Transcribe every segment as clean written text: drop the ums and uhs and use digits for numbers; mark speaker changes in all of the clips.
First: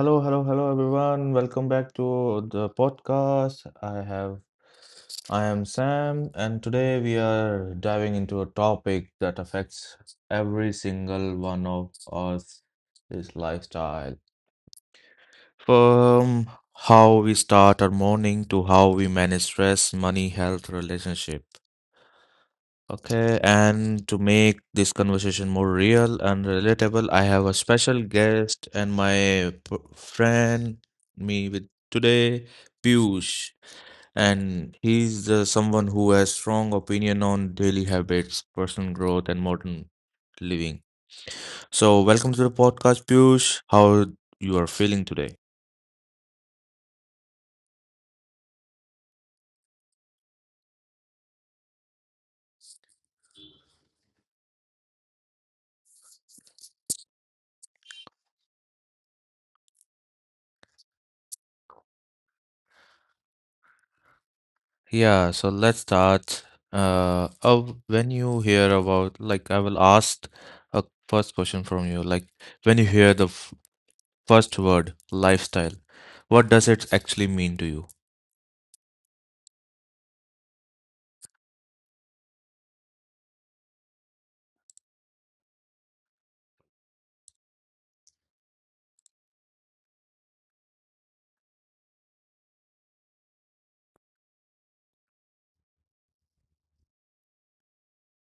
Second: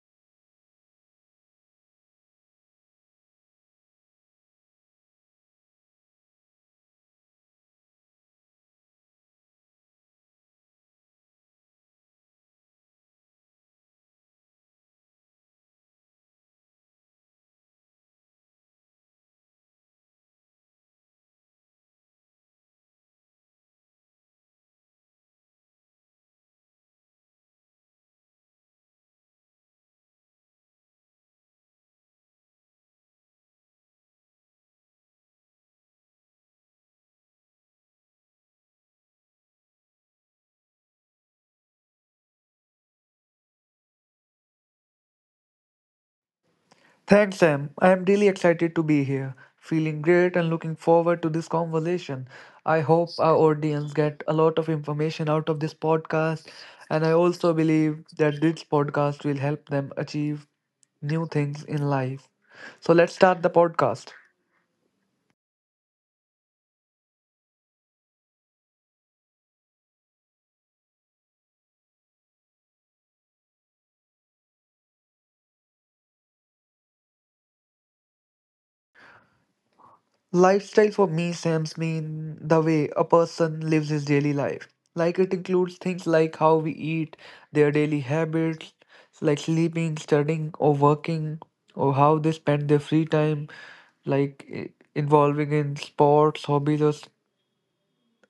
Speaker 1: hello, hello, hello, everyone. Welcome back to the podcast. I am Sam, and today we are diving into a topic that affects every single one of us, is lifestyle. From how we start our morning to how we manage stress, money, health, relationship. Okay, and to make this conversation more real and relatable, I have a special guest and my friend me with today, Piyush, and he's the someone who has strong opinion on daily habits, personal growth, and modern living. So, welcome to the podcast, Piyush. How you are feeling today?
Speaker 2: Thanks, Sam. I am really excited to be here, feeling great and looking forward to this conversation. I hope our audience get a lot of information out of this podcast, and I also believe that this podcast will help them achieve new things in life. So let's start the podcast.
Speaker 1: Yeah, so let's start. Oh, when you hear about, like, I will ask a first question from you. Like, when you hear the first word, lifestyle, what does it actually mean to
Speaker 2: Lifestyle for me, Sam's mean the way a person lives his daily life. Like it includes things like how we eat, their daily habits, like sleeping, studying, or working, or how they spend their free time, like involving in sports, hobbies, or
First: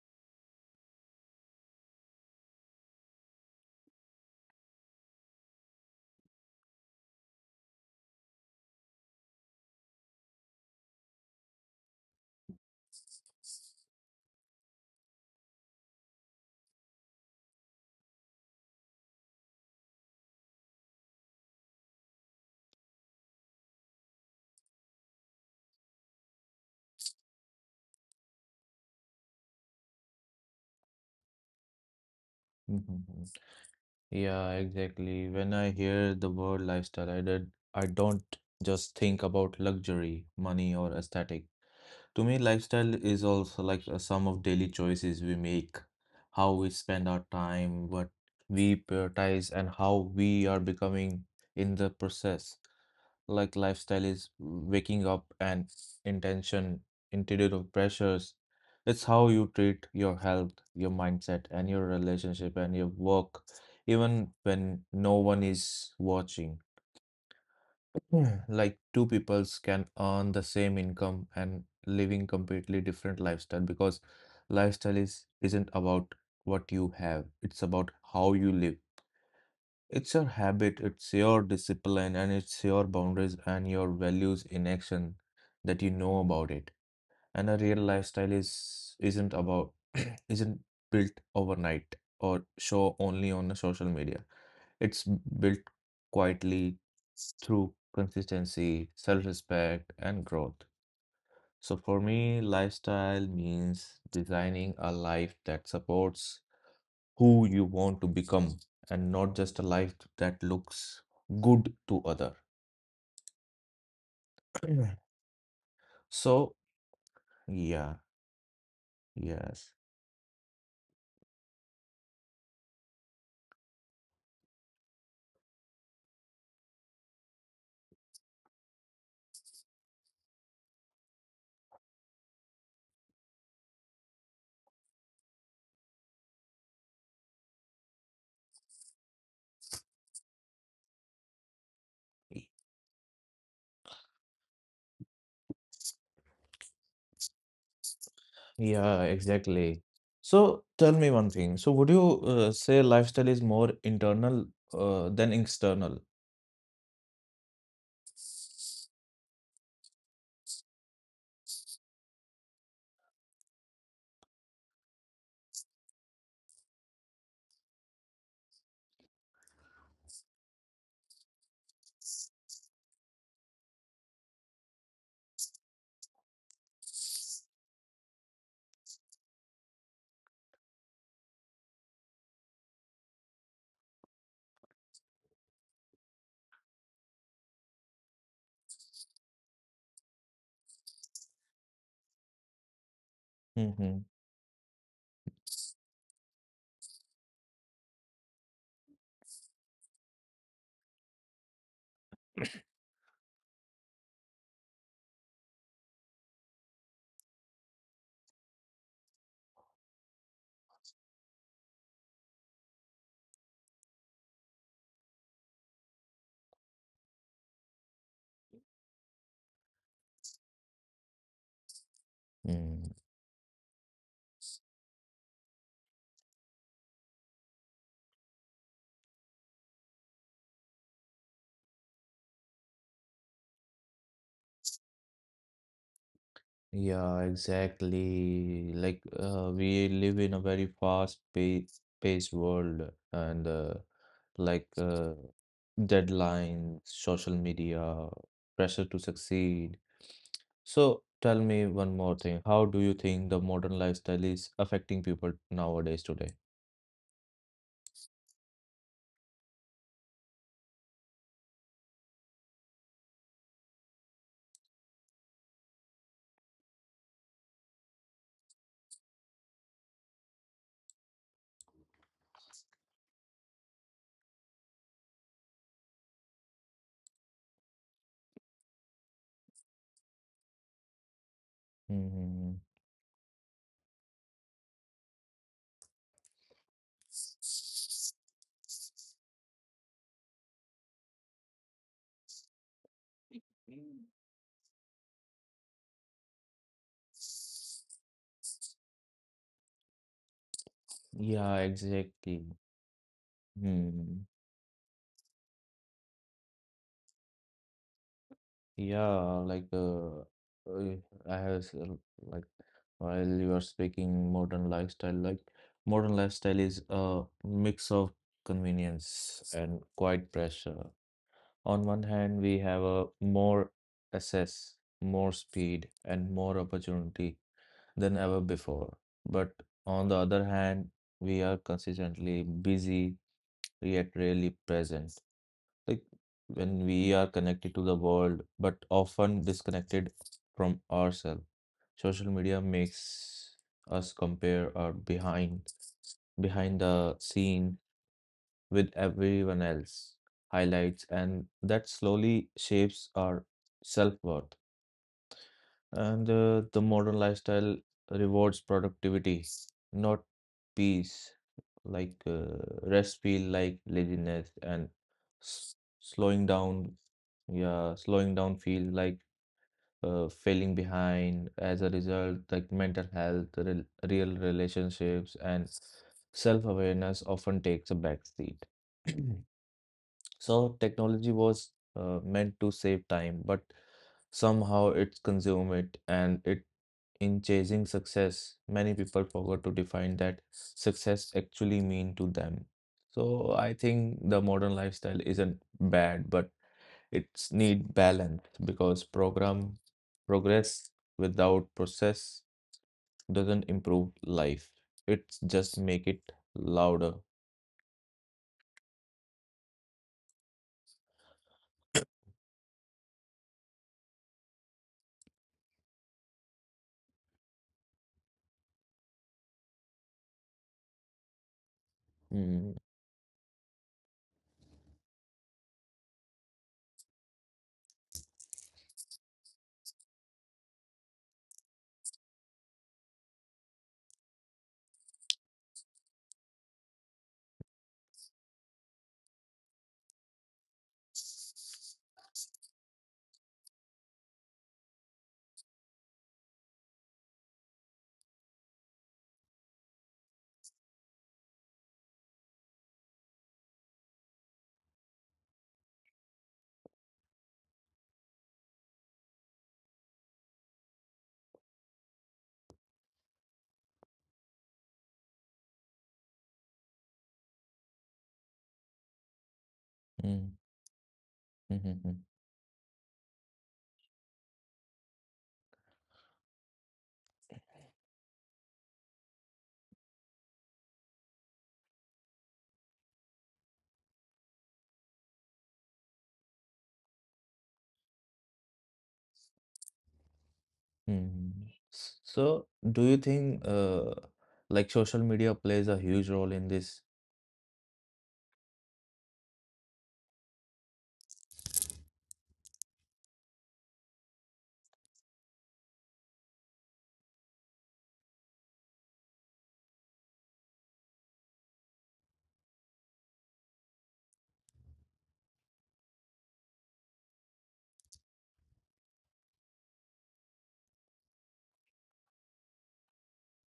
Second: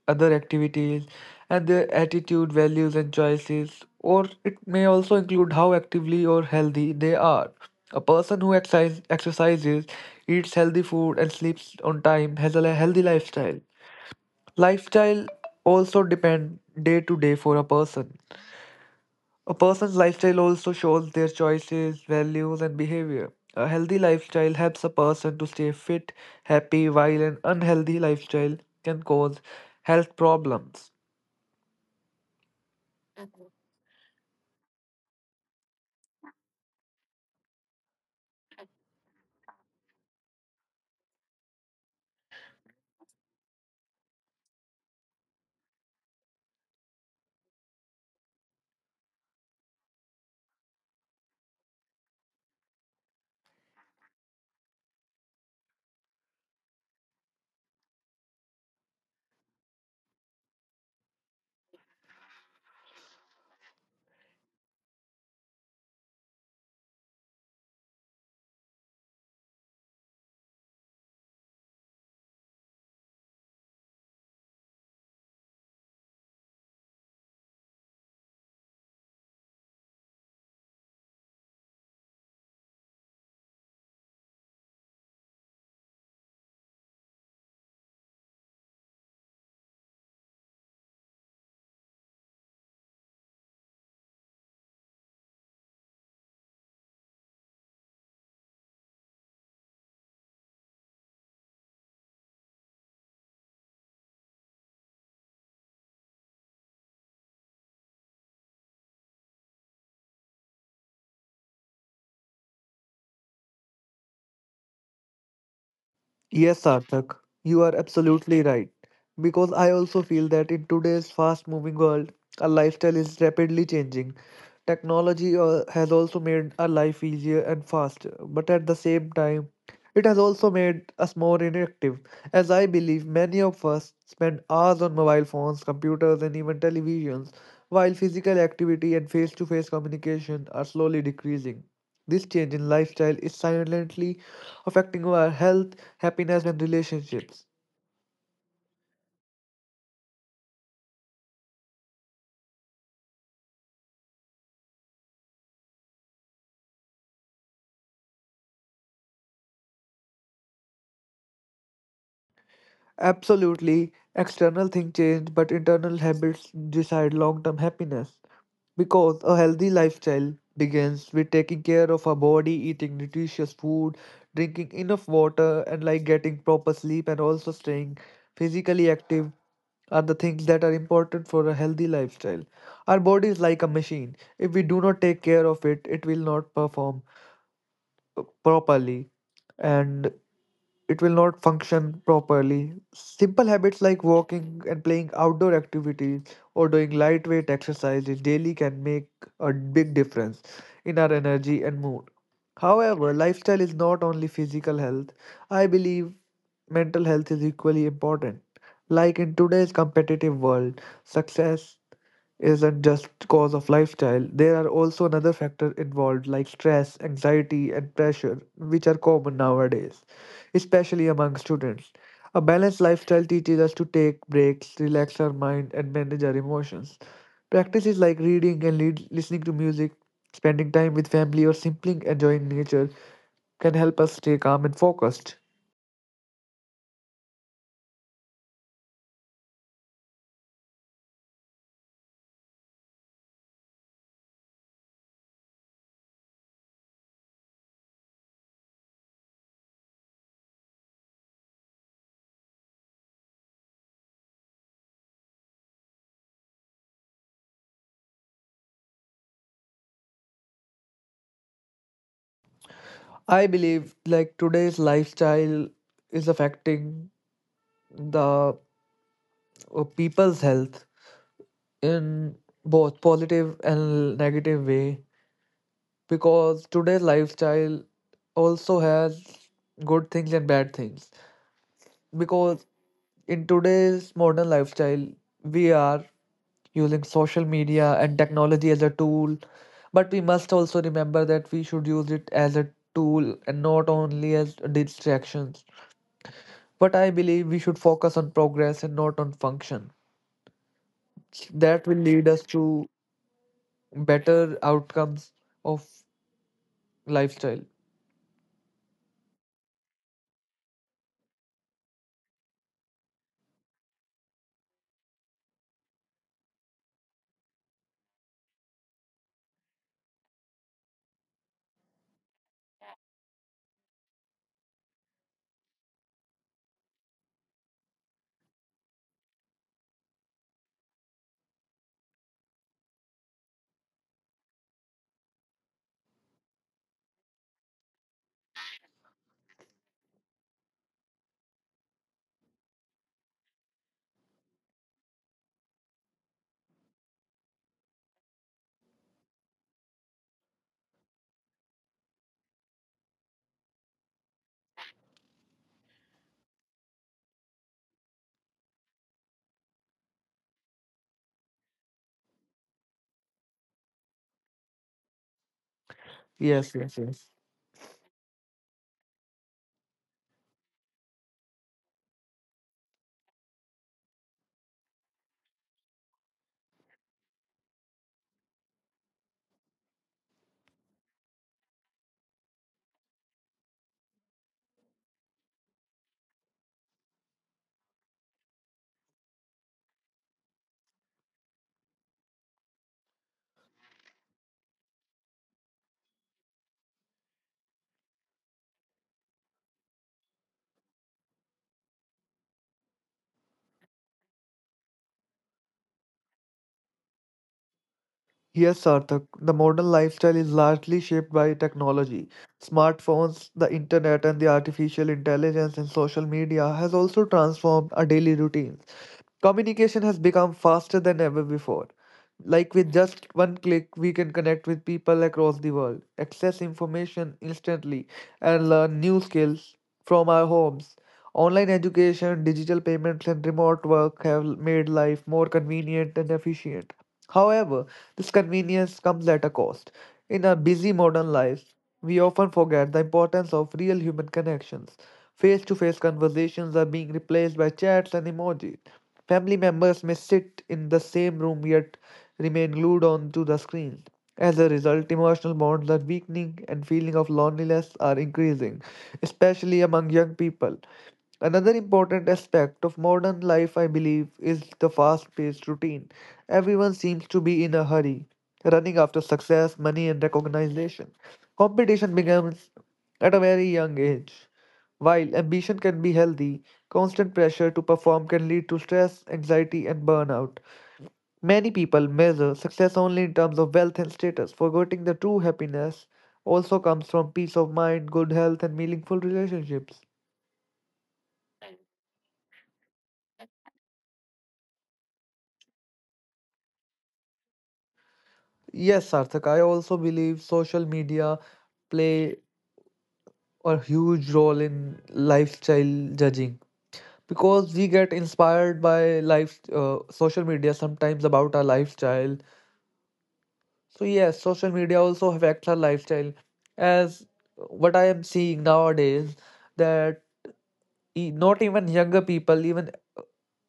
Speaker 2: other activities, and their attitude, values, and choices, or it may also include how actively or healthy they are. A person who exercises, eats healthy food, and sleeps on time has a healthy lifestyle. Lifestyle also depend day to day for a person. A person's lifestyle also shows their choices, values, and behavior. A healthy lifestyle helps a person to stay fit, happy, while an unhealthy lifestyle can cause health problems.
Speaker 1: you? Yeah, exactly. When I hear the word lifestyle, I don't just think about luxury, money, or aesthetic. To me, lifestyle is also like a sum of daily choices we make, how we spend our time, what we prioritize, and how we are becoming in the process like lifestyle is waking up and intention, interior pressures. It's how you treat your health, your mindset, and your relationship and your work, even when no one is watching. Yeah. Like two peoples can earn the same income and living completely different lifestyle because lifestyle is isn't about what you have, it's about how you live. It's your habit, it's your discipline, and it's your boundaries and your values in action that you know about it. And a real lifestyle is isn't about isn't built overnight or show only on the social media. It's built quietly through consistency, self-respect, and growth. So for me, lifestyle means designing a life that supports who you want to become and not just a life that looks good to other. So,
Speaker 2: Yes, Sarthak, you are
Speaker 1: yeah,
Speaker 2: absolutely right. Because
Speaker 1: yes.
Speaker 2: I also feel that in today's fast moving world, our lifestyle is rapidly changing. Technology has also made our life easier and faster, but at the same time, it has also made us more inactive. As I believe many of us spend hours on mobile phones, computers, and even televisions, while physical activity and face to face communication are slowly decreasing. This change in lifestyle is silently affecting our health happiness, and relationships.
Speaker 1: Yeah, exactly. So tell me one thing. So would you say lifestyle is more internal than external?
Speaker 2: Absolutely, external things change, but internal habits decide long term happiness. Because a healthy lifestyle begins with taking care of our body, eating nutritious food, drinking enough water, and like getting proper sleep and also staying physically active are the things that are important for a healthy lifestyle. Our body is like a machine. If we do not take care of it, it will not perform properly and it will not function properly. Simple habits
Speaker 1: Mm-hmm.
Speaker 2: like walking and playing outdoor activities or doing lightweight exercises daily can make a big difference in our energy and mood. However, lifestyle is not only physical health. I believe mental health is equally important. Like in today's competitive world, success isn't just cause of lifestyle. There are also another factor involved like stress, anxiety and pressure, which are common nowadays, especially among students. A balanced
Speaker 1: Mm.
Speaker 2: lifestyle teaches us to take breaks, relax our mind and manage our emotions. Practice is like reading and listening to music, spending time with family, or simply enjoying nature can help us stay calm and focused.
Speaker 1: Yeah, exactly. Like we live in a very fast pace paced world and like uh, deadlines, social media, pressure to succeed. So tell me one more thing. How do you think the modern lifestyle is affecting people nowadays today?
Speaker 2: I believe like today's lifestyle is affecting the people's health in both positive and negative way because today's lifestyle also has good things and bad things
Speaker 1: Hmm.
Speaker 2: because in today's modern lifestyle we are using social media and technology as a tool. But we must also remember that we should use it as a tool and not only as distractions. But I believe we should focus on progress and not on function.
Speaker 1: Yeah,
Speaker 2: That will lead
Speaker 1: exactly.
Speaker 2: us to
Speaker 1: Hmm.
Speaker 2: better outcomes of lifestyle.
Speaker 1: Yeah, like uh, I have s- like while you are speaking modern lifestyle, like modern lifestyle is a mix of convenience and quiet pressure. On one hand, we have a more access, more speed, and more opportunity than ever before. But on the other hand, we are consistently busy yet rarely present like when we are connected to the world but often disconnected from ourselves social media makes us compare our behind the scene with everyone else highlights and that slowly shapes our self-worth and the modern lifestyle rewards productivity, not peace. Like rest feel like laziness and s slowing
Speaker 2: Yes,
Speaker 1: down.
Speaker 2: yes, yes.
Speaker 1: Yeah, slowing down feel like failing behind. As a result, like mental health, rel real relationships, and self-awareness often takes a back seat. So technology was meant to save time, but somehow it's consumed it and it in chasing success, many people forgot to define that success actually mean to them. So I think the modern lifestyle isn't bad, but it's need balance because program progress without process doesn't improve life. It's just make it louder.
Speaker 2: Yes, Sarthak. The modern lifestyle is largely shaped by technology. Smartphones, the internet, and the artificial intelligence in social media has also transformed our daily routines. Communication has become faster than ever before.
Speaker 1: Mm,
Speaker 2: Like with just one click, we can connect with people across the world, access information instantly, and learn new skills from our homes. Online education, digital payments, and remote work have made life more convenient and efficient. However, this convenience comes at a cost. In our busy modern lives, we often forget the importance of real human connections. Face to face conversations are being replaced by chats and emojis. Family members may sit in the same room yet remain glued on to the screen. As a result, emotional bonds are weakening and feeling of loneliness are increasing, especially among young people. Another important aspect of modern life, I believe, is the fast-paced routine. Everyone seems to be in a hurry, running after success, money, and
Speaker 1: mm,
Speaker 2: recognition.
Speaker 1: mm, mm,
Speaker 2: Competition
Speaker 1: mm,
Speaker 2: begins at a very young age while ambition can be healthy, constant pressure to perform can lead to stress, anxiety, and burnout. Many people measure success only in terms of wealth and status, forgetting the true happiness also comes from peace of mind, good health, and meaningful relationships.
Speaker 1: mm. So do you think social media plays a huge role in this?
Speaker 2: Yes, Sarthak, I also believe social media play a huge role in lifestyle judging because we get inspired by life social media sometimes about our lifestyle. So yes, social media also affects our lifestyle. As what I am seeing nowadays, that not even younger people, even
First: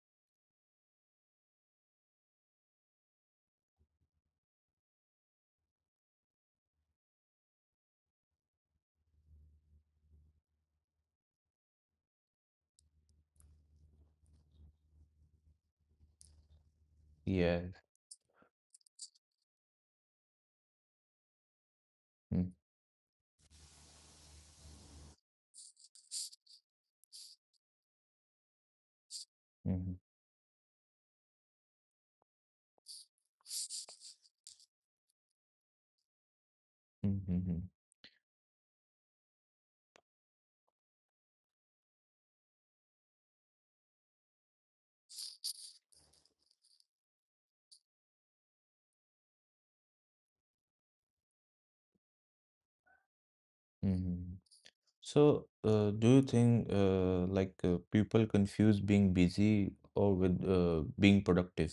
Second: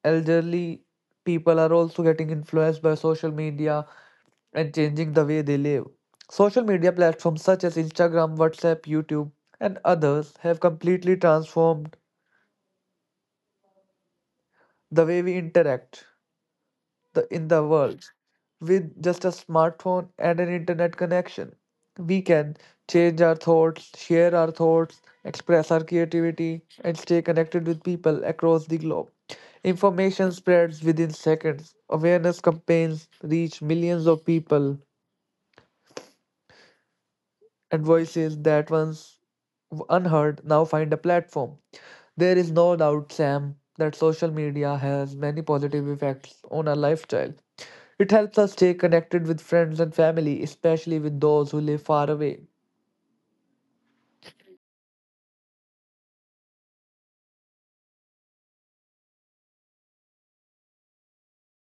Speaker 2: elderly people are also getting influenced by social media and changing the way they live. Social media platforms such as Instagram, WhatsApp, YouTube, and others have completely transformed the way we interact in
Speaker 1: Yeah.
Speaker 2: the world. With just a smartphone and an internet connection, we
Speaker 1: Mm,
Speaker 2: can share our thoughts, express our creativity, and stay connected with people across the globe.
Speaker 1: mhm.
Speaker 2: Information spreads within seconds. Awareness campaigns reach millions of people
Speaker 1: Mm-hmm.
Speaker 2: and is that once unheard now find a platform. There is no doubt, Sam, that social media has many positive effects on our lifestyle. It helps us stay connected with friends and family, especially with those who live far away.
Speaker 1: Mm-hmm. So, do you think people confuse being busy or with being productive?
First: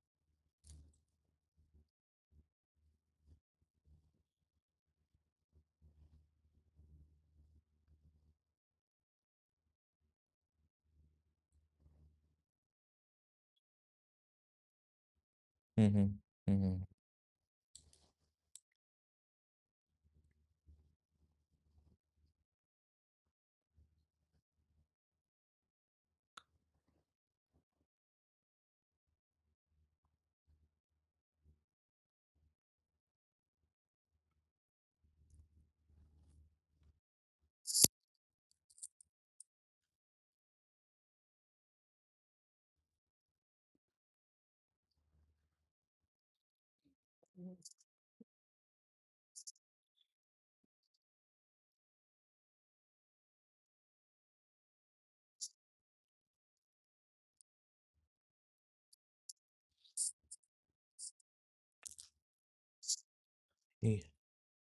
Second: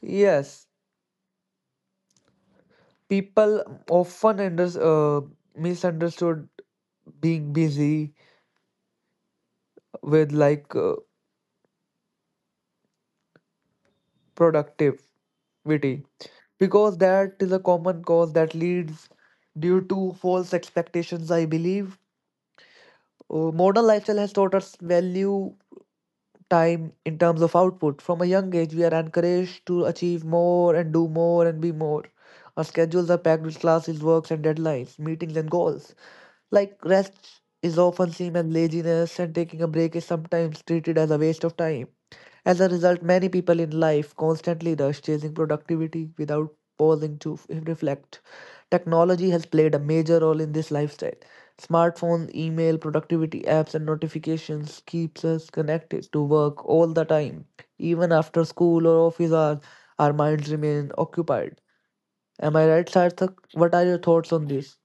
Speaker 2: Yes, people often misunderstood being busy with productivity
Speaker 1: Mm-hmm. Mm-hmm.
Speaker 2: because that is a common cause that leads due to false expectations I believe. Modern lifestyle has taught us value time in terms of output from a young age we are encouraged to achieve more and do more and be more. Our schedules are packed with classes works and deadlines meetings and goals, like rest is often seen as laziness and taking a break is sometimes treated as a waste of time. As a result, many people in life constantly rush, chasing productivity without pausing to reflect. Technology has played a major role in this lifestyle. Smartphones, email, productivity apps, and notifications keeps us connected to work all the time. Even after school or office hours, our minds remain occupied. Am I right, Sarthak? What are your thoughts on this?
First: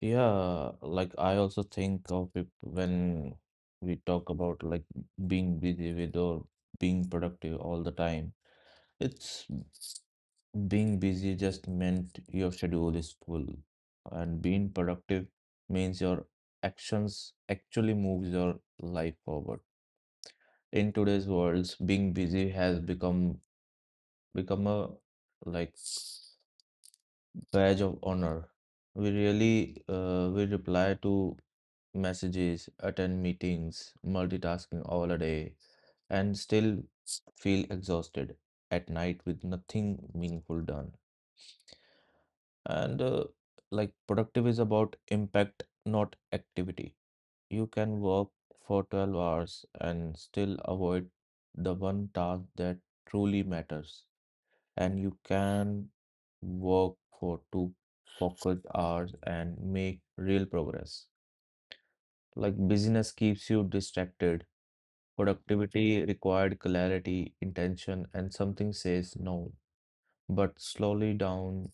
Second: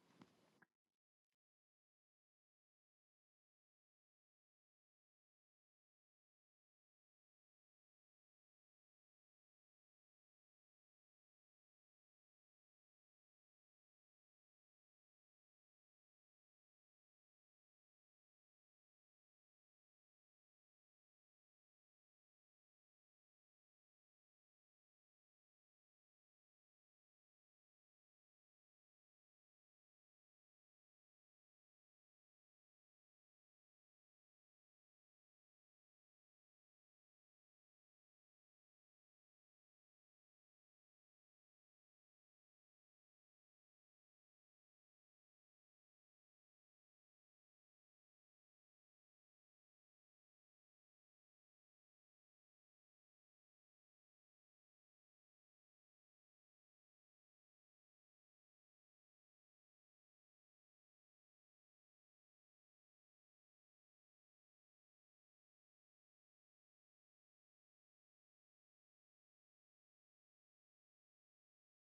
Speaker 1: Yeah, like I also think of it when we talk about like being busy with or being productive all the time. It's being busy just meant your schedule is full, and being productive means your actions actually moves your life forward. In today's world, being busy has become a like badge of honor. We reply to messages, attend meetings, multitasking all a day, and still feel exhausted at night with nothing meaningful done. And like productive is about impact, not activity. You can work for 12 hours and still avoid the one task that truly matters and you can work for two focus hours and make real progress. Like business keeps you distracted. Productivity required clarity, intention, and something says no. But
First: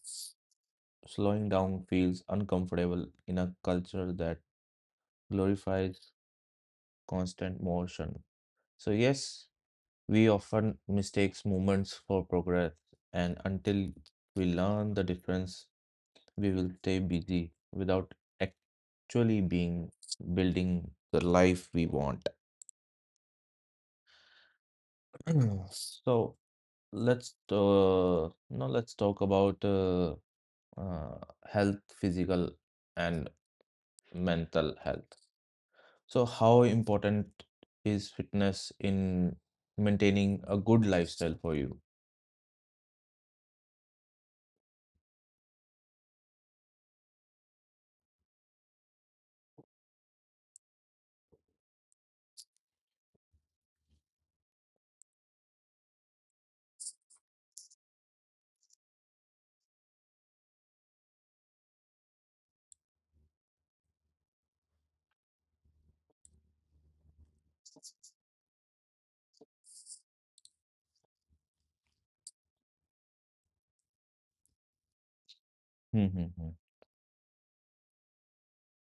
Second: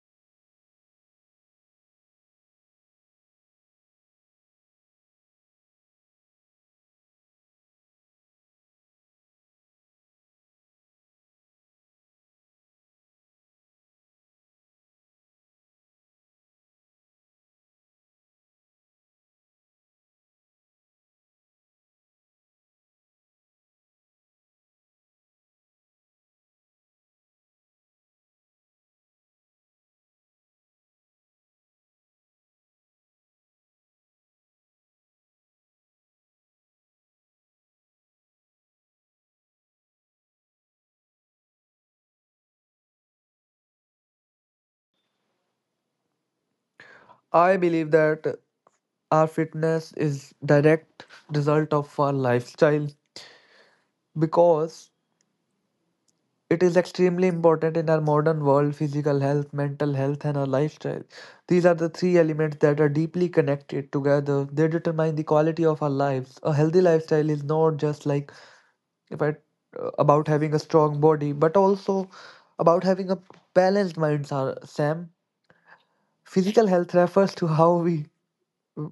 Speaker 1: slowing down feels uncomfortable in a culture that glorifies constant motion. So yes, we often mistakes moments for progress, and until we learn the difference we will stay busy without actually being building the life we want. So let's now let's talk about uh, health, physical and mental health. So how important is fitness in maintaining a good lifestyle for you?
Speaker 2: I believe that our fitness is direct result of our lifestyle because it is extremely important in our modern world physical health, mental health, and our lifestyle. These are the three elements that are deeply connected together. They determine the quality of our lives. A healthy lifestyle is not just like if I, about having a strong body, but also about having a balanced mind, Sam.
Speaker 1: Mm-hmm.
Speaker 2: Physical health refers to how we uh,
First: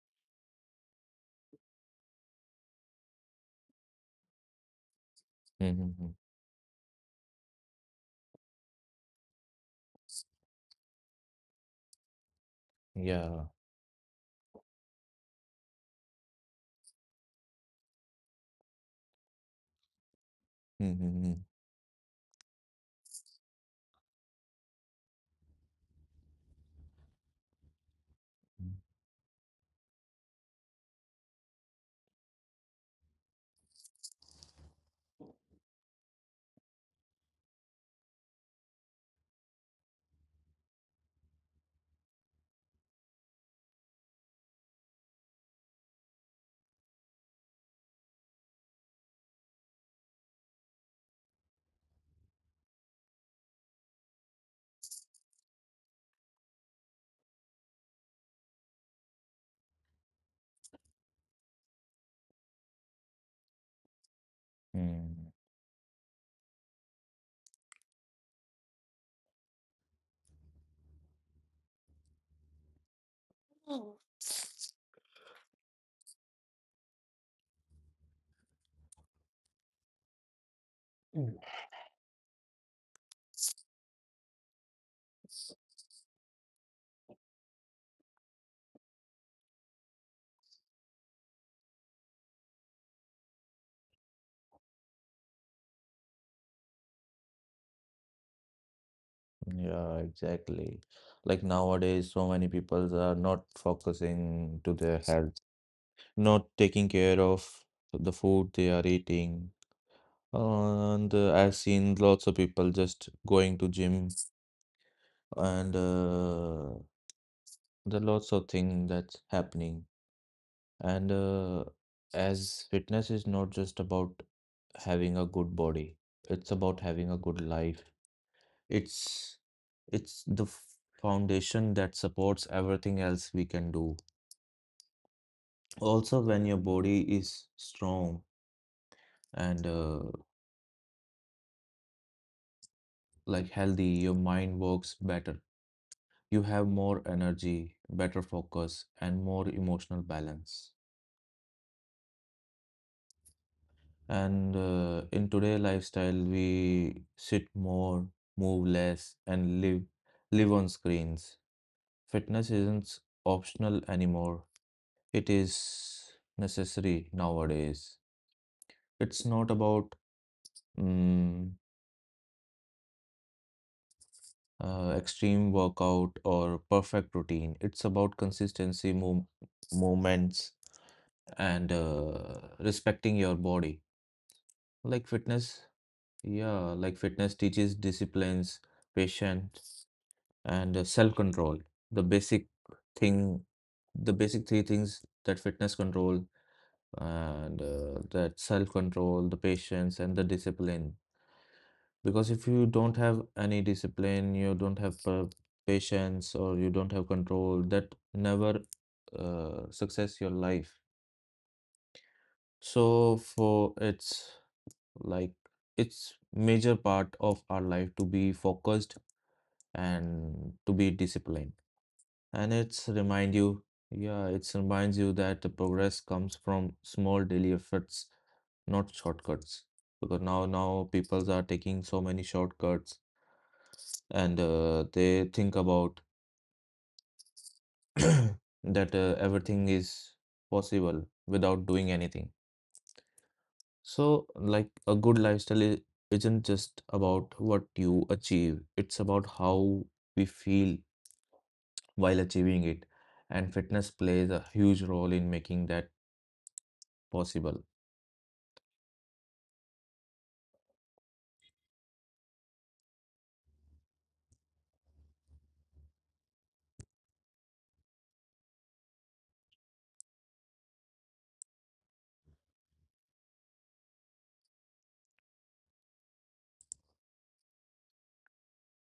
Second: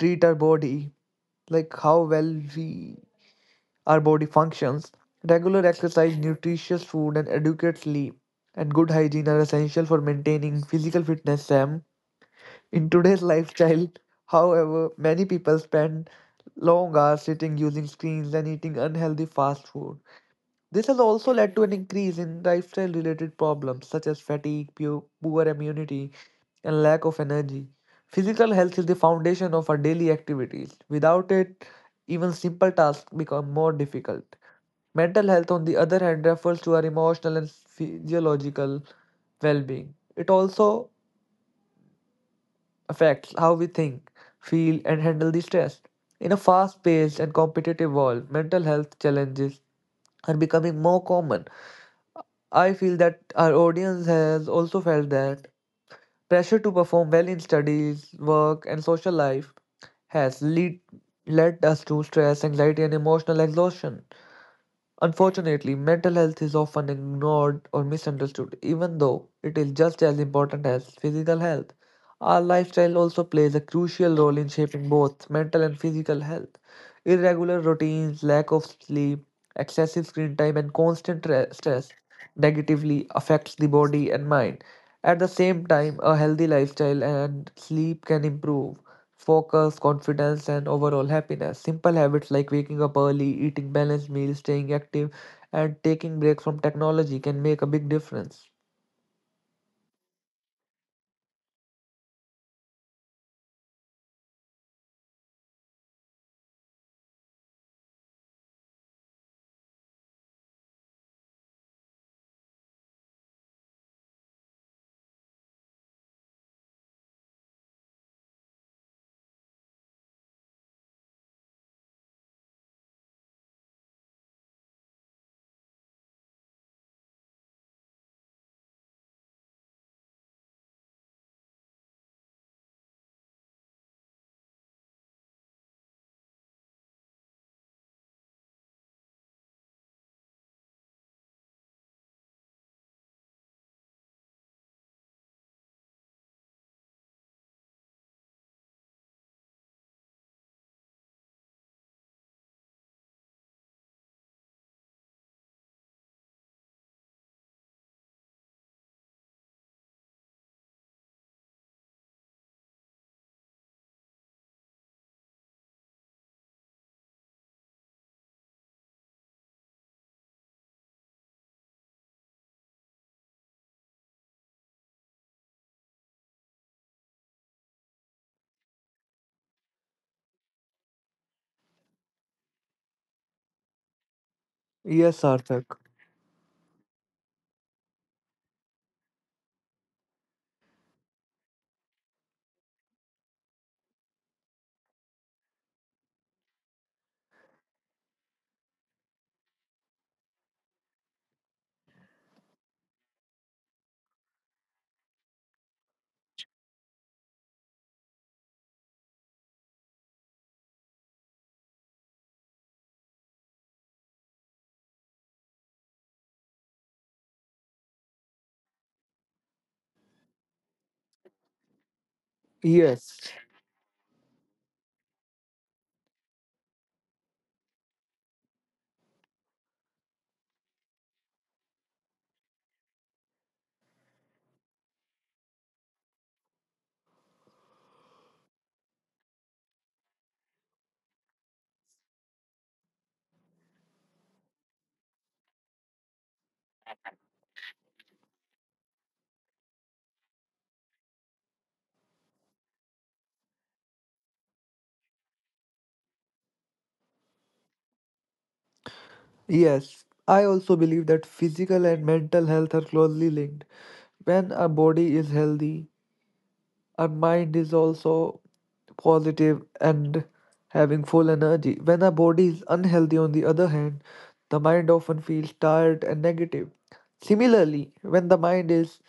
Speaker 2: treat our body, like how well we our body functions. Regular
Speaker 1: Mm-hmm.
Speaker 2: exercise, nutritious food, and adequate sleep and good hygiene are essential for maintaining physical fitness, Sam. In today's
Speaker 1: Yeah.
Speaker 2: lifestyle, however, many people spend long hours sitting using screens and eating unhealthy fast food. This has also
Speaker 1: Mm-hmm.
Speaker 2: led to an increase in lifestyle related problems such as fatigue, poor immunity, and lack of energy. Physical health is the foundation of our daily activities. Without it, even simple tasks become more difficult. Mental health, on the other hand, refers to our emotional and physiological well being. It also affects how we think, feel, and handle the stress. In a fast paced and competitive world, mental health challenges are becoming more common. I feel that our audience has also felt that pressure to perform well in studies, work, and social life has led us to stress, anxiety, and emotional exhaustion. Unfortunately, mental health is often ignored or misunderstood, even though it is just as important as physical health. Our lifestyle also plays a
Speaker 1: Mm-hmm.
Speaker 2: crucial role in shaping both mental and physical health. Irregular routines, lack of sleep, excessive screen time, and constant stress negatively affects the body and mind. At the same time, a healthy lifestyle and sleep can improve focus, confidence, and overall happiness. Simple habits like waking up early, eating balanced meals, staying active, and taking breaks from technology can make a big difference.
Speaker 1: Yeah, exactly. Like nowadays, so many people are not focusing to their health, not taking care of the food they are eating. And I've seen lots of people just going to gym and there are lots of things that's happening. And as fitness is not just about having a good body, it's about having a good life. It's it's the foundation that supports everything else we can do. Also, when your body is strong and like healthy, your mind works better. You have more energy, better focus, and more emotional balance. And in today lifestyle, we sit more, move less, and live on screens. Fitness isn't optional anymore. It is necessary nowadays. It's not about mm, extreme workout or perfect routine. It's about consistency, moments, and respecting your body.
Speaker 2: Yes,
Speaker 1: Like
Speaker 2: Sarthak.
Speaker 1: fitness, yeah, like fitness teaches disciplines, patience, and self-control. The basic thing, the basic three things that fitness control and that self-control, the patience, and the discipline. Because if you don't have any discipline, you don't have patience, or you don't have control, that never success your life. So for it's like it's major part of our life to be focused and to be disciplined. And
Speaker 2: Yes.
Speaker 1: yeah, it reminds you that the progress comes from small daily efforts, not shortcuts. Because now people are taking so many shortcuts and they think about that everything is possible without doing anything. So, like a good isn't just about what you achieve, it's about how we feel while achieving it. And fitness plays a huge role in making that possible.
Speaker 2: Yes. I also believe that physical and mental health are closely linked. When our body is healthy, our mind is also positive and having full energy. When our body is unhealthy, on the other hand, the mind often feels tired and negative. Similarly, when the mind is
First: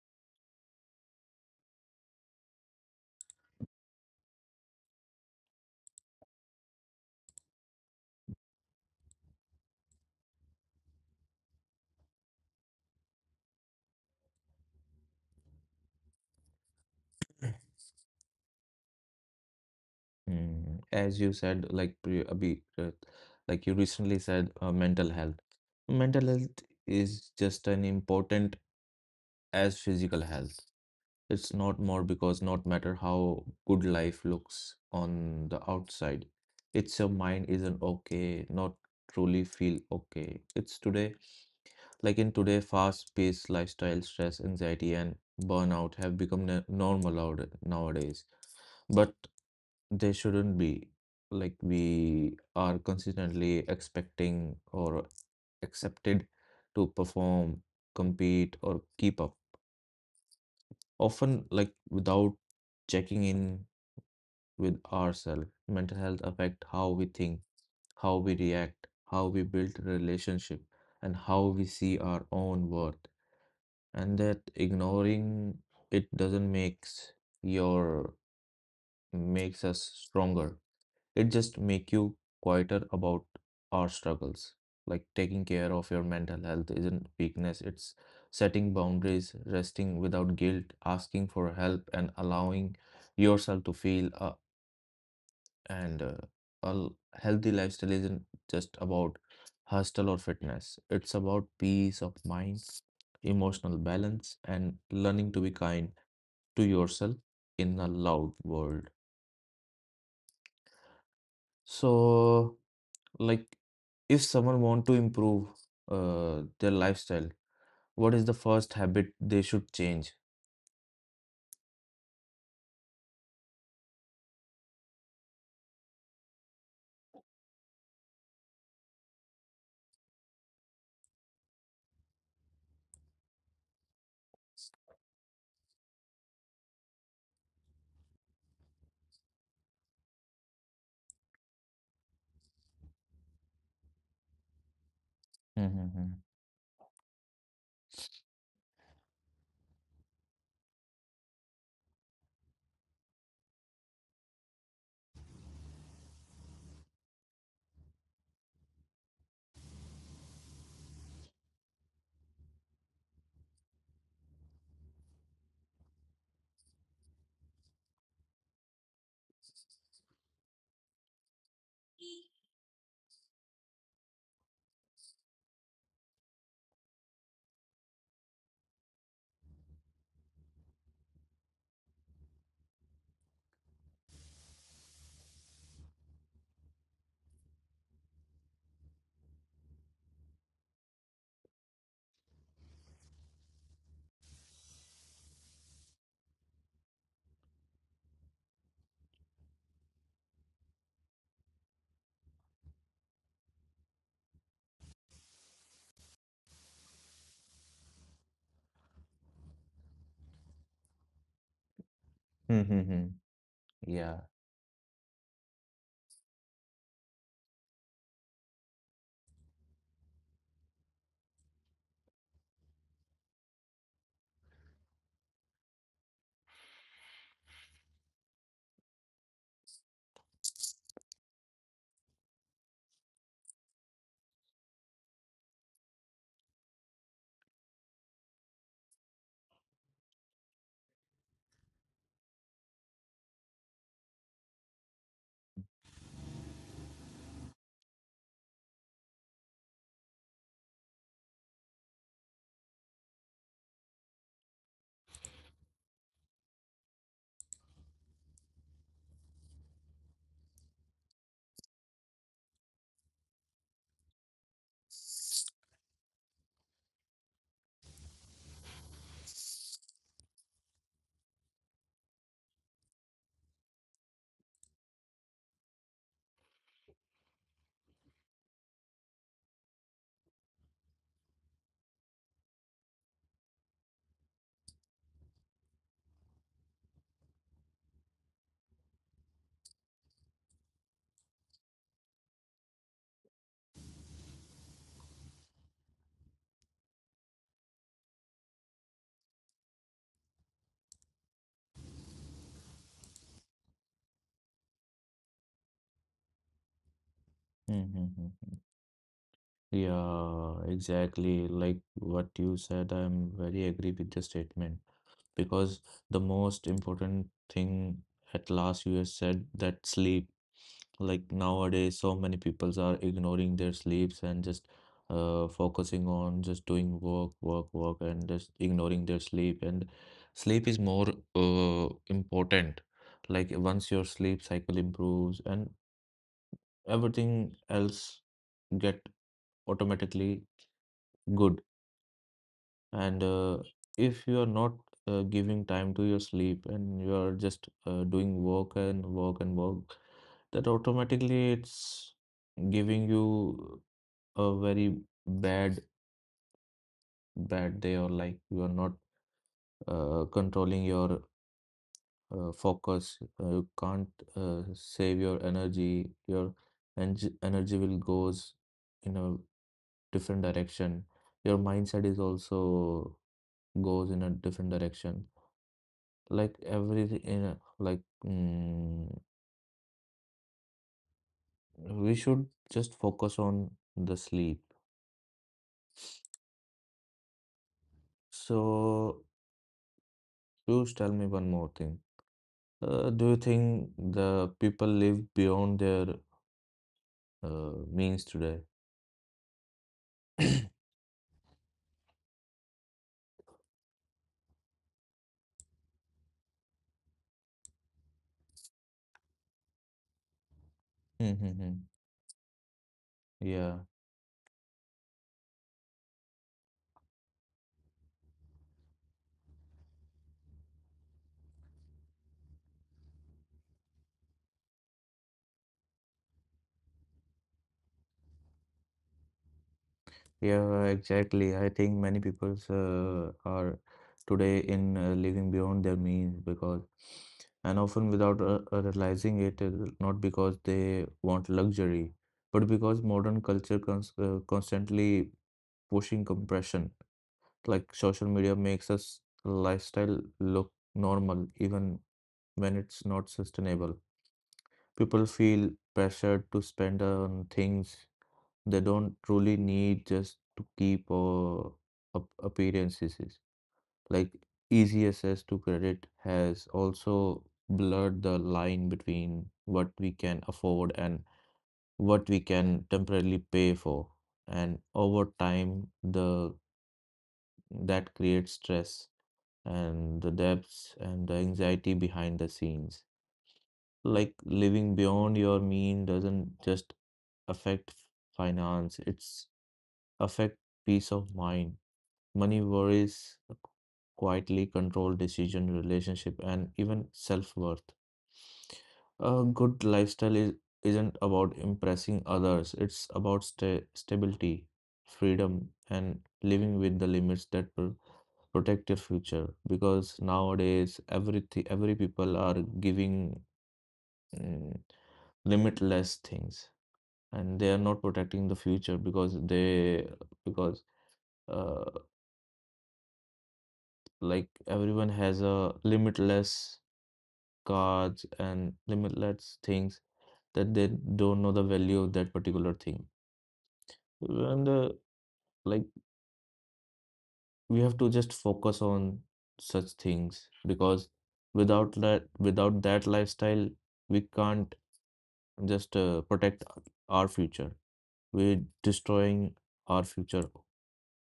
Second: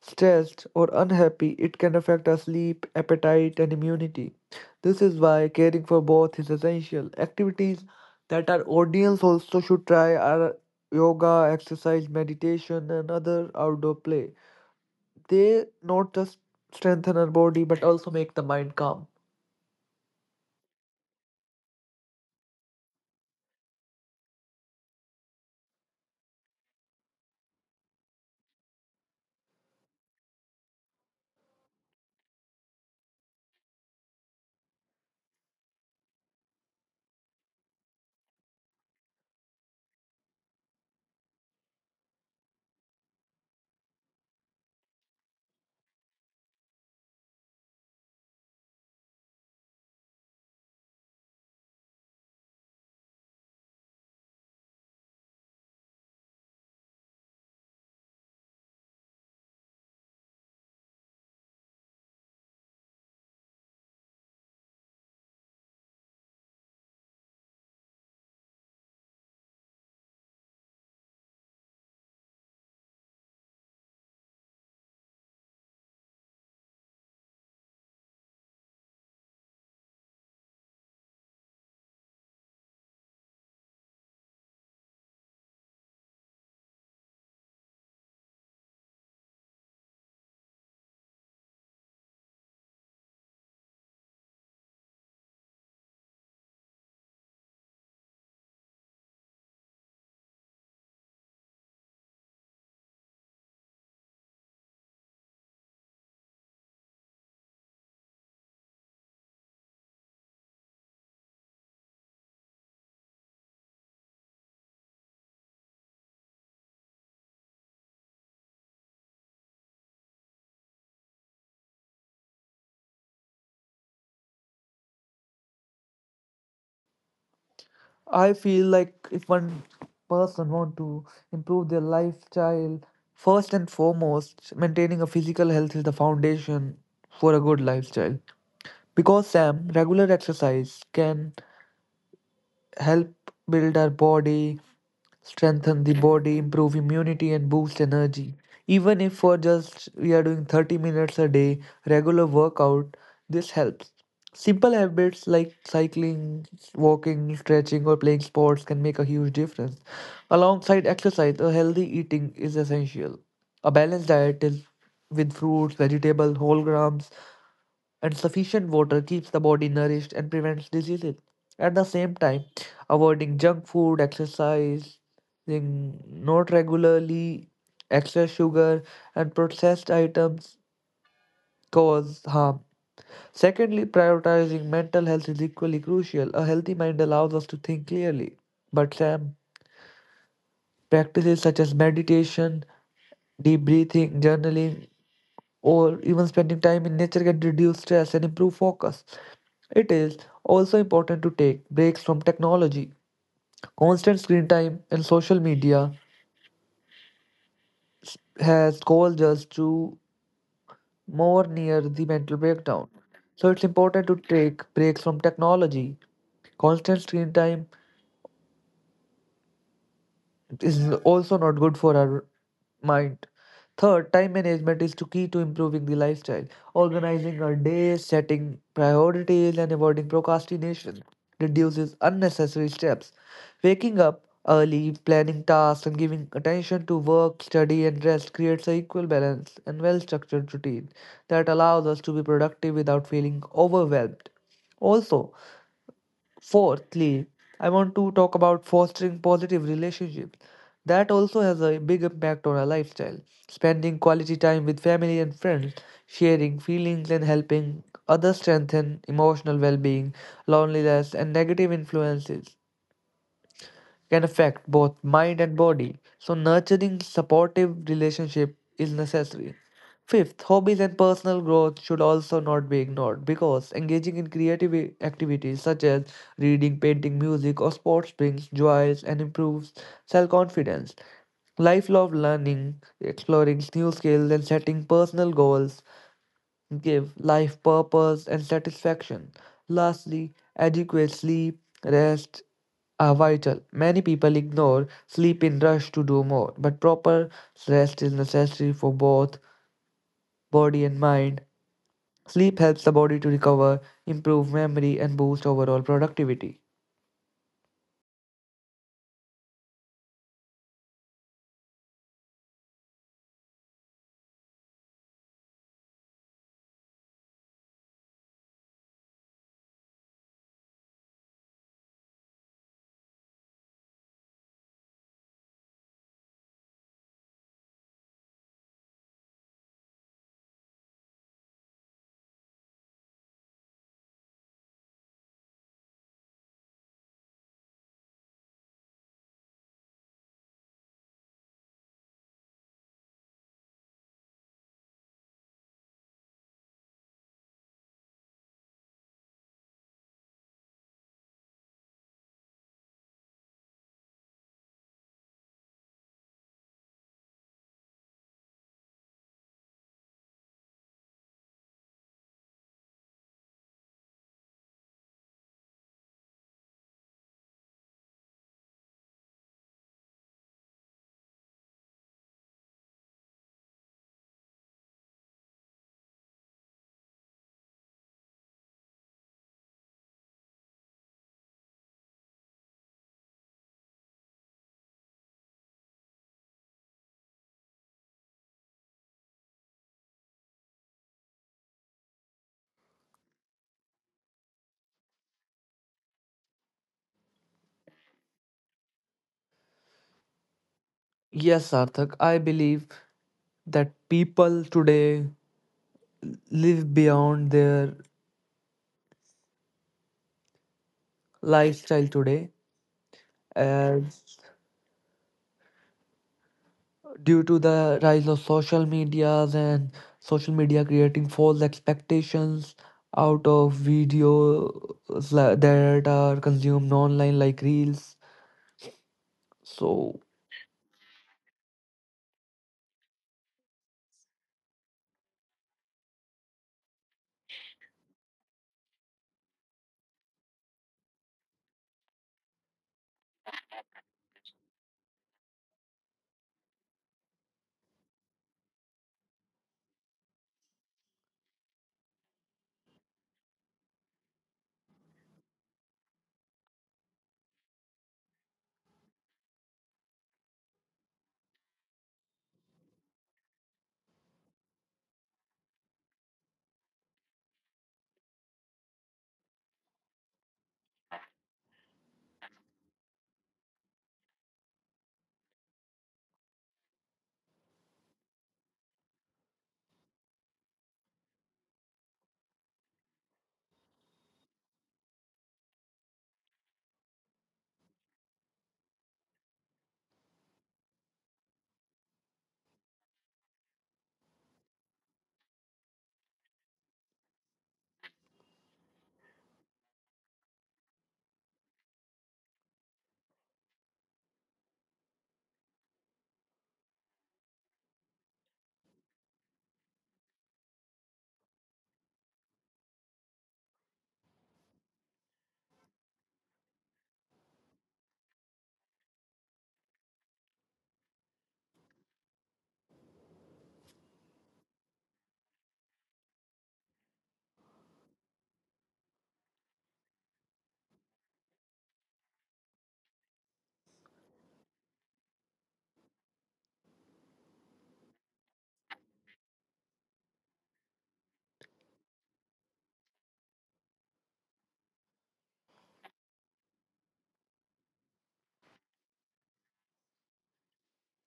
Speaker 2: stressed or unhappy, it can affect our sleep, appetite, and immunity. This is why caring for both is essential. Activities that our audience also should try are yoga, exercise, meditation, and other outdoor play. They not just strengthen our body but also make the mind calm.
Speaker 1: Mm, as you said, like you recently said, mental health. Mental health is just as important as physical health. It's not more because not matter how good life looks on the outside, it's your mind isn't okay, not truly feel okay. Like in today, fast-paced lifestyle, stress, anxiety, and burnout have become normal out nowadays. But they shouldn't be. Like we are consistently expecting or accepted to perform, compete, or keep up. Often, like without checking in with ourselves. Mental health affect how we think, how we react, how we build relationship, and how we see our own worth. And that ignoring it doesn't makes your makes us stronger. It just make you quieter about our struggles. Like taking care of your mental health isn't weakness, it's setting boundaries, resting without guilt, asking for help, and allowing yourself to feel and a healthy lifestyle isn't just about hustle or fitness. It's about peace of mind, emotional balance, and learning to be kind to yourself in a loud world. So, like, if someone want to improve their lifestyle, what is the first habit they should change?
Speaker 2: I feel like if one person want to improve their lifestyle, first and foremost, maintaining a physical health is the foundation for a good lifestyle. Because Sam, regular exercise can help build our body, strengthen the
Speaker 1: Mm-hmm.
Speaker 2: body, improve immunity, and boost energy. Even if for just we are doing 30 minutes a day, regular workout, this helps. Simple habits like cycling, walking, stretching, or playing sports can make a huge difference. Alongside exercise, a healthy eating is essential. A balanced diet is with fruits, vegetables, whole grams, and sufficient water keeps the body nourished and prevents diseases. At the same time, avoiding junk food, exercise, thing- not regularly, excess sugar, and processed items cause harm. Secondly, prioritizing mental health is equally crucial. A healthy mind allows us to think clearly. But Sam, practices such as meditation, deep breathing, journaling, or even spending time in nature can reduce stress and improve focus. It is also important to take breaks from technology. Constant screen time and social media has caused us to more near the mental breakdown.
Speaker 1: Mm-hmm.
Speaker 2: So it's important
Speaker 1: Yeah.
Speaker 2: to take breaks from technology. Constant screen time is also not good for our mind. Third, time management is the key to improving the lifestyle. Organizing our days, setting priorities, and avoiding procrastination reduces unnecessary steps. Waking up early, planning tasks, and giving attention to work, study, and rest creates an equal balance and well structured routine that allows us to be productive without feeling overwhelmed. Also, fourthly, I want to talk about fostering positive relationships. That also has a big impact on our lifestyle. Spending quality time with family and friends, sharing feelings and helping others strengthen emotional well being, loneliness, and negative influences can affect both mind and body. So, nurturing supportive relationship is necessary. Fifth, hobbies and personal growth should also not be ignored because engaging in activities such as reading, painting, music, or sports brings joys and improves self confidence. Lifelong learning, exploring new skills, and setting personal goals give life purpose and satisfaction. Lastly, adequate sleep, rest are vital. Many people ignore sleep in rush to do more, but proper rest is necessary for both body and mind. Sleep helps the body to recover, improve memory, and boost overall productivity.
Speaker 1: Mm-hmm. Yeah, exactly. Like what you said, I'm very agree with the statement. Because the most important thing at last you have said that sleep. Like nowadays, so many people are ignoring their sleeps and just focusing on just doing work, work, work, and just ignoring their sleep. And sleep is more important. Like once your sleep cycle improves and everything else get automatically good. And if you are not giving time to your sleep and you are just doing work and work and work, that automatically it's giving you a very bad, bad day, or like you are not controlling your focus. You can't save your energy. Your en energy will goes in a different direction. Your mindset is also goes in a different direction. Like every in a- like mm, we should just focus on the sleep. So you tell me one more thing. Do you think the people live beyond their means today?
Speaker 2: Yes, Sarthak, I believe that people today live beyond their
Speaker 1: Mm-hmm.
Speaker 2: lifestyle today,
Speaker 1: Yeah.
Speaker 2: as due to the rise of social medias and social media creating false expectations out of videos that are consumed online like reels, so
Speaker 1: Yeah, exactly. I think many people are today in living beyond their means because, and often without realizing it, not because they want luxury, but because modern culture constantly pushing compression. Like social media makes us lifestyle look normal, even when it's not sustainable. People feel pressured to spend on things they don't truly need just to keep up appearances. Like easy access to credit has also blurred the line between what we can afford and what we can temporarily pay for. And over time, the that creates stress and the depths and the anxiety behind the scenes. Like living beyond your mean doesn't just affect finance, it's affect peace of mind. Money worries quietly control decision, relationship, and even self worth. A good lifestyle isn't about impressing others, it's about stability, freedom, and living with the limits that will protect your future. Because nowadays, everything, every people are giving mm, limitless things, and they are not protecting the future because they because uh, like everyone has a limitless cards and limitless things that they don't know the value of that particular thing. And like we have to just focus on such things because without that lifestyle, we can't just protect our future. We're destroying our future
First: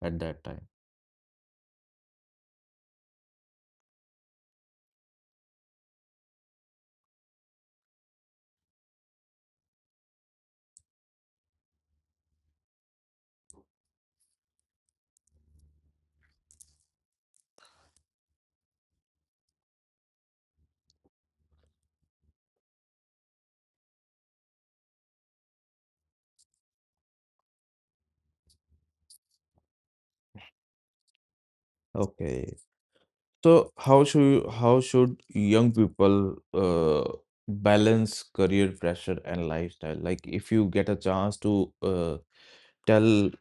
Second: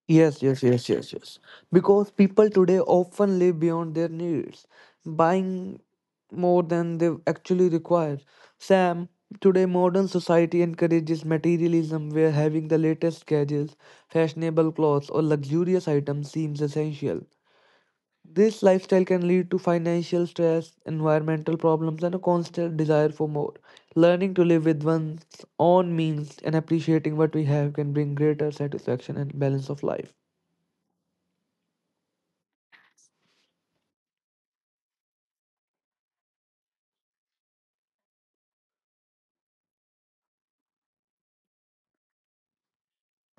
Speaker 1: at
Speaker 2: yes,
Speaker 1: that
Speaker 2: yes,
Speaker 1: time.
Speaker 2: yes, yes, yes, because people today often live beyond their needs, buying more than they actually require. Sam, today modern society encourages materialism where having the latest gadgets, fashionable clothes, or luxurious items seems essential. This lifestyle can lead to financial stress, environmental problems, and a constant desire for more. Learning to live with one's own means and appreciating what we have can bring greater satisfaction and balance of life.
Speaker 1: Okay. So how should young people uh, balance career pressure and lifestyle? Like if you get a chance to tell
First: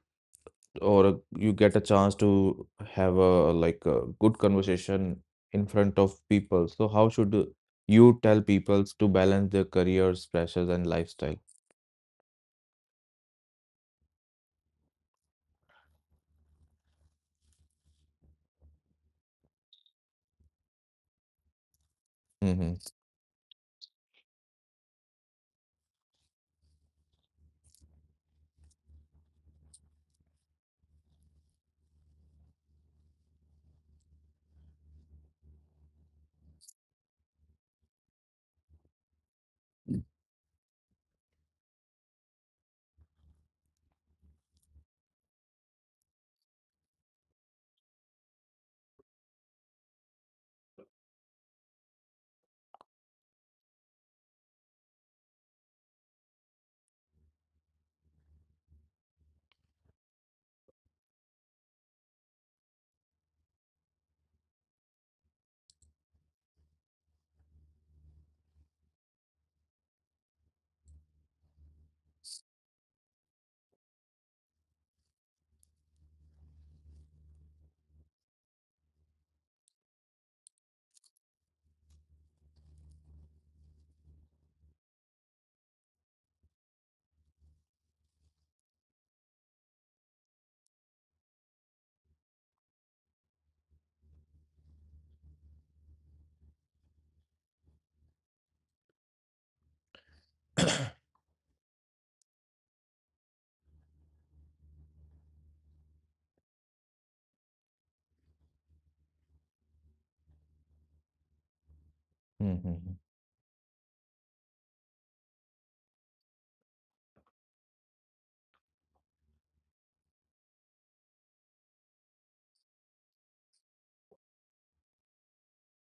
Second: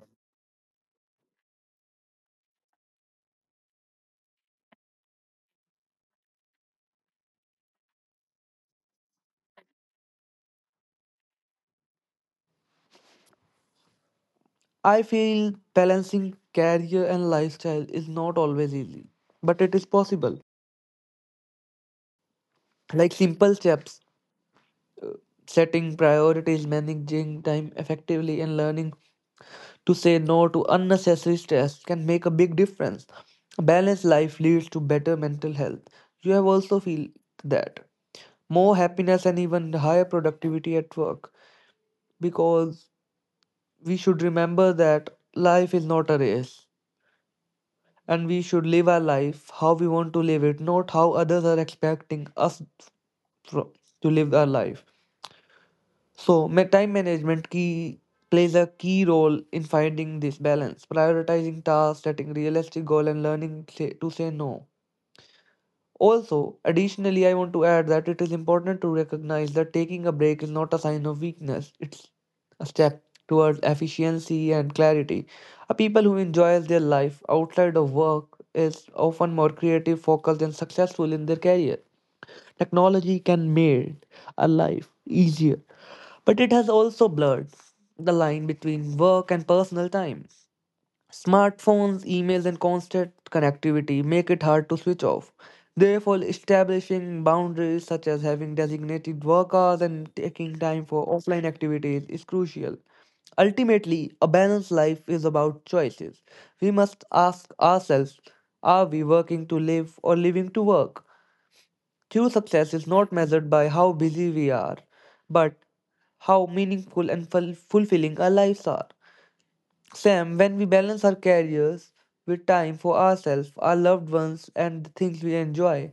Speaker 1: or you get a chance to have a like a good conversation in front of people. So how should you tell people to balance their careers, pressures, and lifestyle?
Speaker 2: I feel balancing career and lifestyle is not always easy, but it is possible.
Speaker 1: Hmm.
Speaker 2: Like simple steps, setting priorities, managing time effectively, and learning to say no to unnecessary stress can make a big difference. A balanced life leads to better mental health. You have also feel that more happiness and even higher productivity at work, because we should remember that life is not a race, and we should live our life how we want to live it, not how others are expecting us fro- to live our life. So, time management key plays a key role in finding this balance, prioritizing tasks, setting realistic goal, and learning to say no. Also, additionally, I want to add that it is important to recognize that taking a break is not a sign of weakness. It's a step towards efficiency and clarity. A people who enjoys their life outside of work is often more creative, focused, and successful in their career. Technology can make a life easier, but it has also blurred the line between work and personal time. Smartphones, emails, and constant connectivity make it hard to switch off. Therefore, establishing boundaries such as having designated work hours and taking time for offline activities is crucial. Ultimately, a balanced life is about choices. We must ask ourselves, are we working to live or living to work? True success is
Speaker 1: Mm-hmm.
Speaker 2: not measured by how busy we are, but how meaningful and fulfilling our lives are. Sam, when we balance our careers with time for ourselves, our loved ones, and the things we enjoy,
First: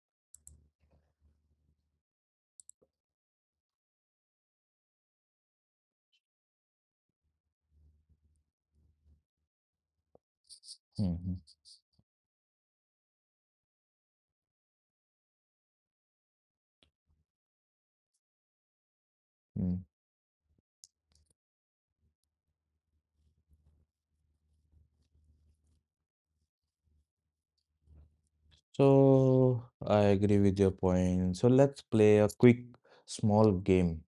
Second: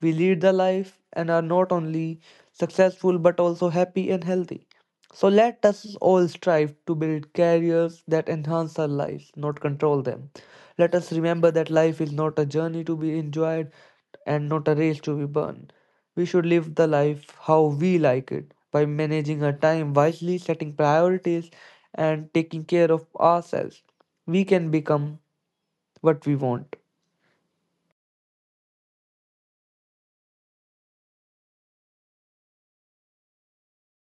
Speaker 2: we lead the life and are not only successful but also happy and healthy. So let us all strive to build careers that enhance our lives, not control them. Let us
Speaker 1: Mm-hmm.
Speaker 2: remember that life is not a journey to be enjoyed and not a race to be burned. We should live the life how we like it by managing our
Speaker 1: Mm.
Speaker 2: time wisely, setting priorities, and taking care of ourselves. We can become what we want.
Speaker 1: So I agree with your point. So let's play a quick small game.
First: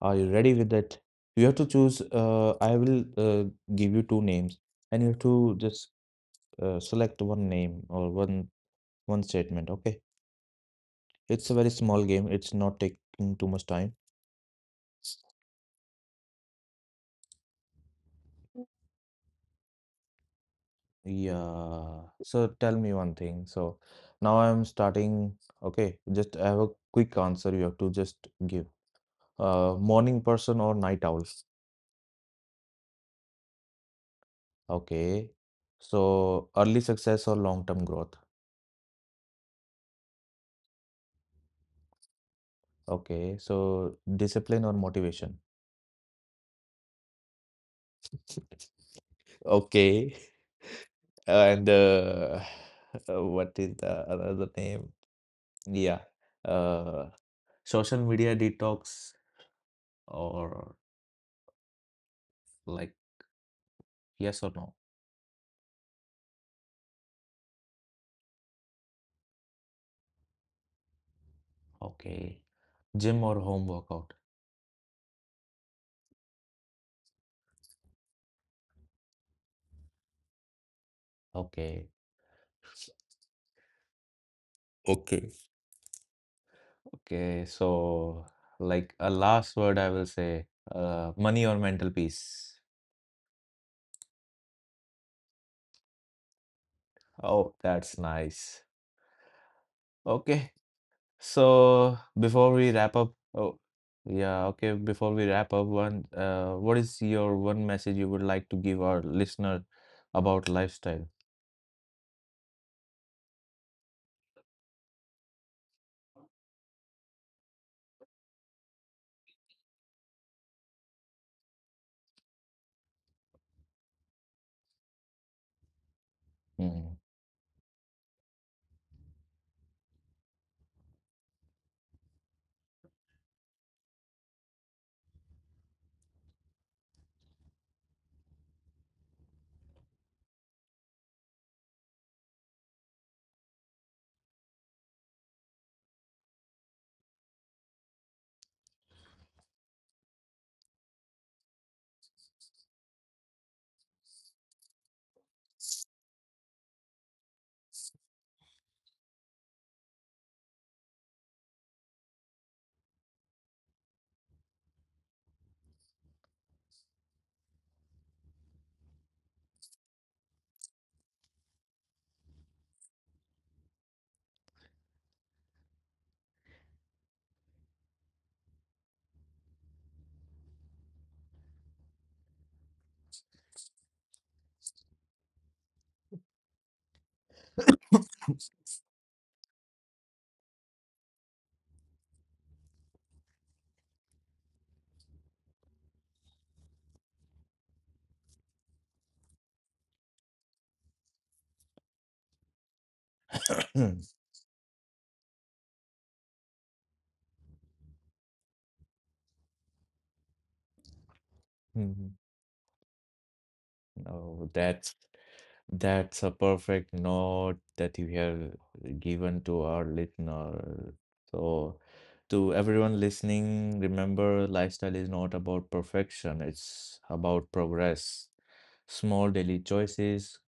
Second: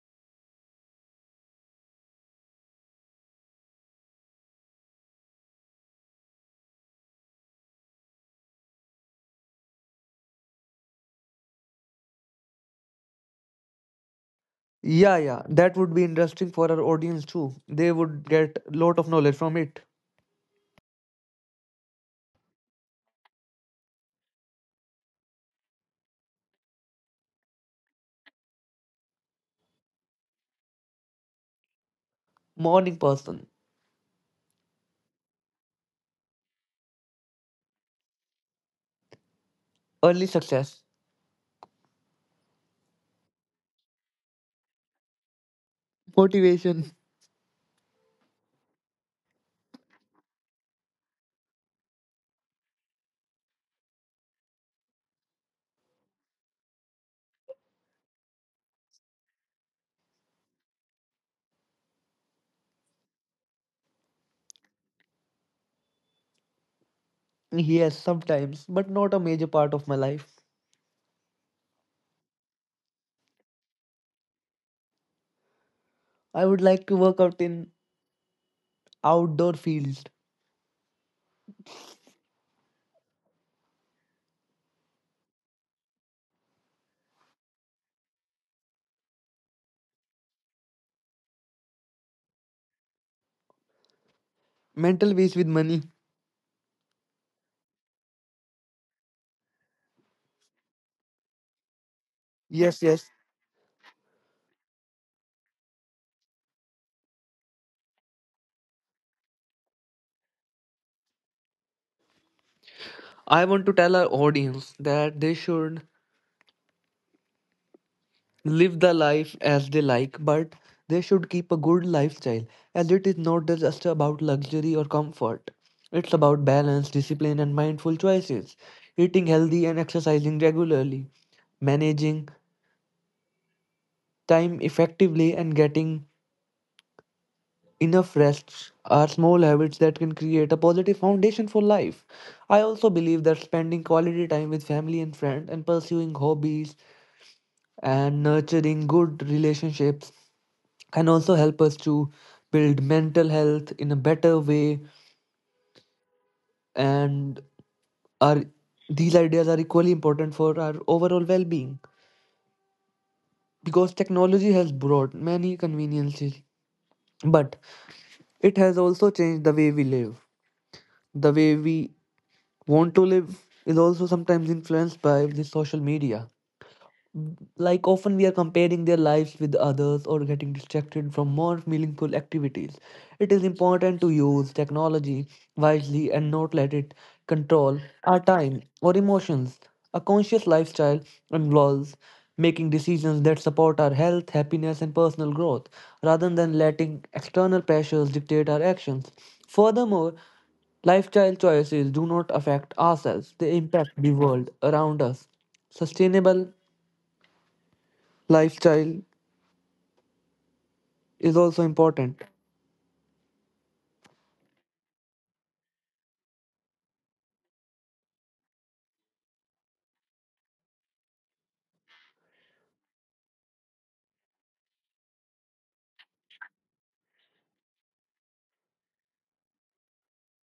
Speaker 1: Are you ready with that? You have to choose. I will give you two names, and you have to just select one name or one statement. Okay. It's a very small game. It's not taking too much time.
Speaker 2: Yeah, yeah, that would be interesting for our audience too. They would get lot of knowledge from it.
Speaker 1: Yeah. So tell me one thing. So now I'm starting. Okay, just I have a quick answer you have to just give. Morning person or night owl?
Speaker 2: Morning person,
Speaker 1: Okay. So early success or long-term growth?
Speaker 2: early success,
Speaker 1: Okay. So discipline or motivation?
Speaker 2: motivation.
Speaker 1: Okay. And what is the another name? Yeah. Uh, social media detox or Like, yes or no?
Speaker 2: Yes, sometimes, but not a major part of my life.
Speaker 1: Okay. Gym or home workout?
Speaker 2: I would like to work out in outdoor fields.
Speaker 1: Okay. Okay. Okay. So, like, a last word I will say, money or mental peace?
Speaker 2: Mental waste with money.
Speaker 1: Oh, that's nice. Okay. So, before we
Speaker 2: Yes,
Speaker 1: wrap up,
Speaker 2: yes.
Speaker 1: oh, yeah, okay. Before we wrap up, one, what is your one message you would like to give our listener about lifestyle?
Speaker 2: I want to tell our audience that they should live the life as they like, but they should keep a good lifestyle, as it is not just about luxury or comfort. It's about
Speaker 1: Hmm.
Speaker 2: balance, discipline, and mindful choices, eating healthy and exercising regularly, managing time effectively, and getting enough rest are small habits that can create a positive foundation for life. I also believe that spending quality time with family and friends and pursuing hobbies and nurturing good relationships can also help us to build mental health in a better way, and are these ideas are equally important for our overall well-being, because technology has brought many conveniences but it has also changed the way we live. The way we want to live is also sometimes influenced by the social media. Like often we are comparing their lives with others or getting distracted from more meaningful activities. It is important to use technology wisely and not let it control our time or emotions. A conscious lifestyle involves making decisions that support our health, happiness, and personal growth rather than letting external pressures dictate our actions. Furthermore, lifestyle choices do not affect ourselves, they impact the world around us. Sustainable lifestyle is also
Speaker 1: Hmm.
Speaker 2: important.
Speaker 1: Oh, that's a perfect note that you have given to our listener. So, to everyone listening, remember lifestyle is not about perfection, it's about progress. Small daily choices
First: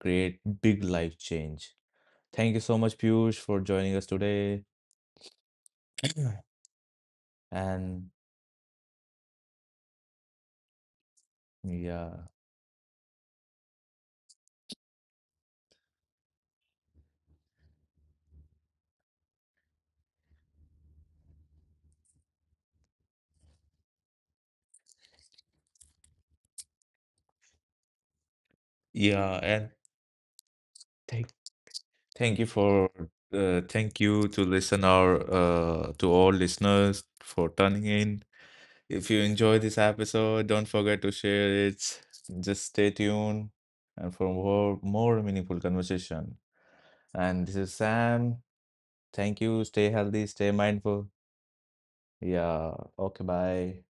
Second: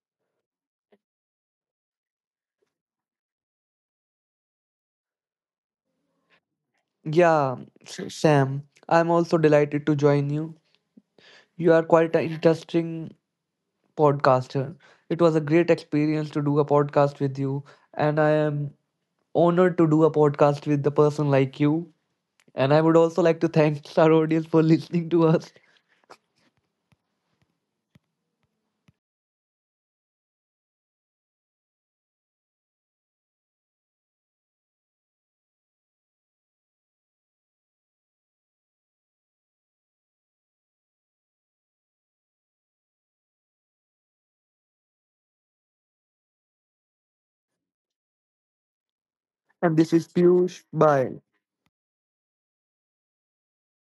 Speaker 1: create big life change. Thank you so much, Piyush, for joining us today.
Speaker 2: Yeah,
Speaker 1: And
Speaker 2: Sam, I'm also delighted to join you. You are quite an
Speaker 1: yeah,
Speaker 2: interesting podcaster. It was a great experience to do a podcast with you, and I am honored to do a podcast with a person like you. And I would also like to thank our audience for listening to us.
Speaker 1: yeah, and thank thank you for thank you to listen our to all listeners for tuning in. If you enjoy this episode, don't forget to share it. Just stay tuned and for more meaningful conversation. And this is Sam. Thank you.
Speaker 2: And
Speaker 1: Stay
Speaker 2: this is
Speaker 1: healthy, stay
Speaker 2: Piyush.
Speaker 1: mindful.
Speaker 2: Bye.
Speaker 1: Yeah. Okay, bye.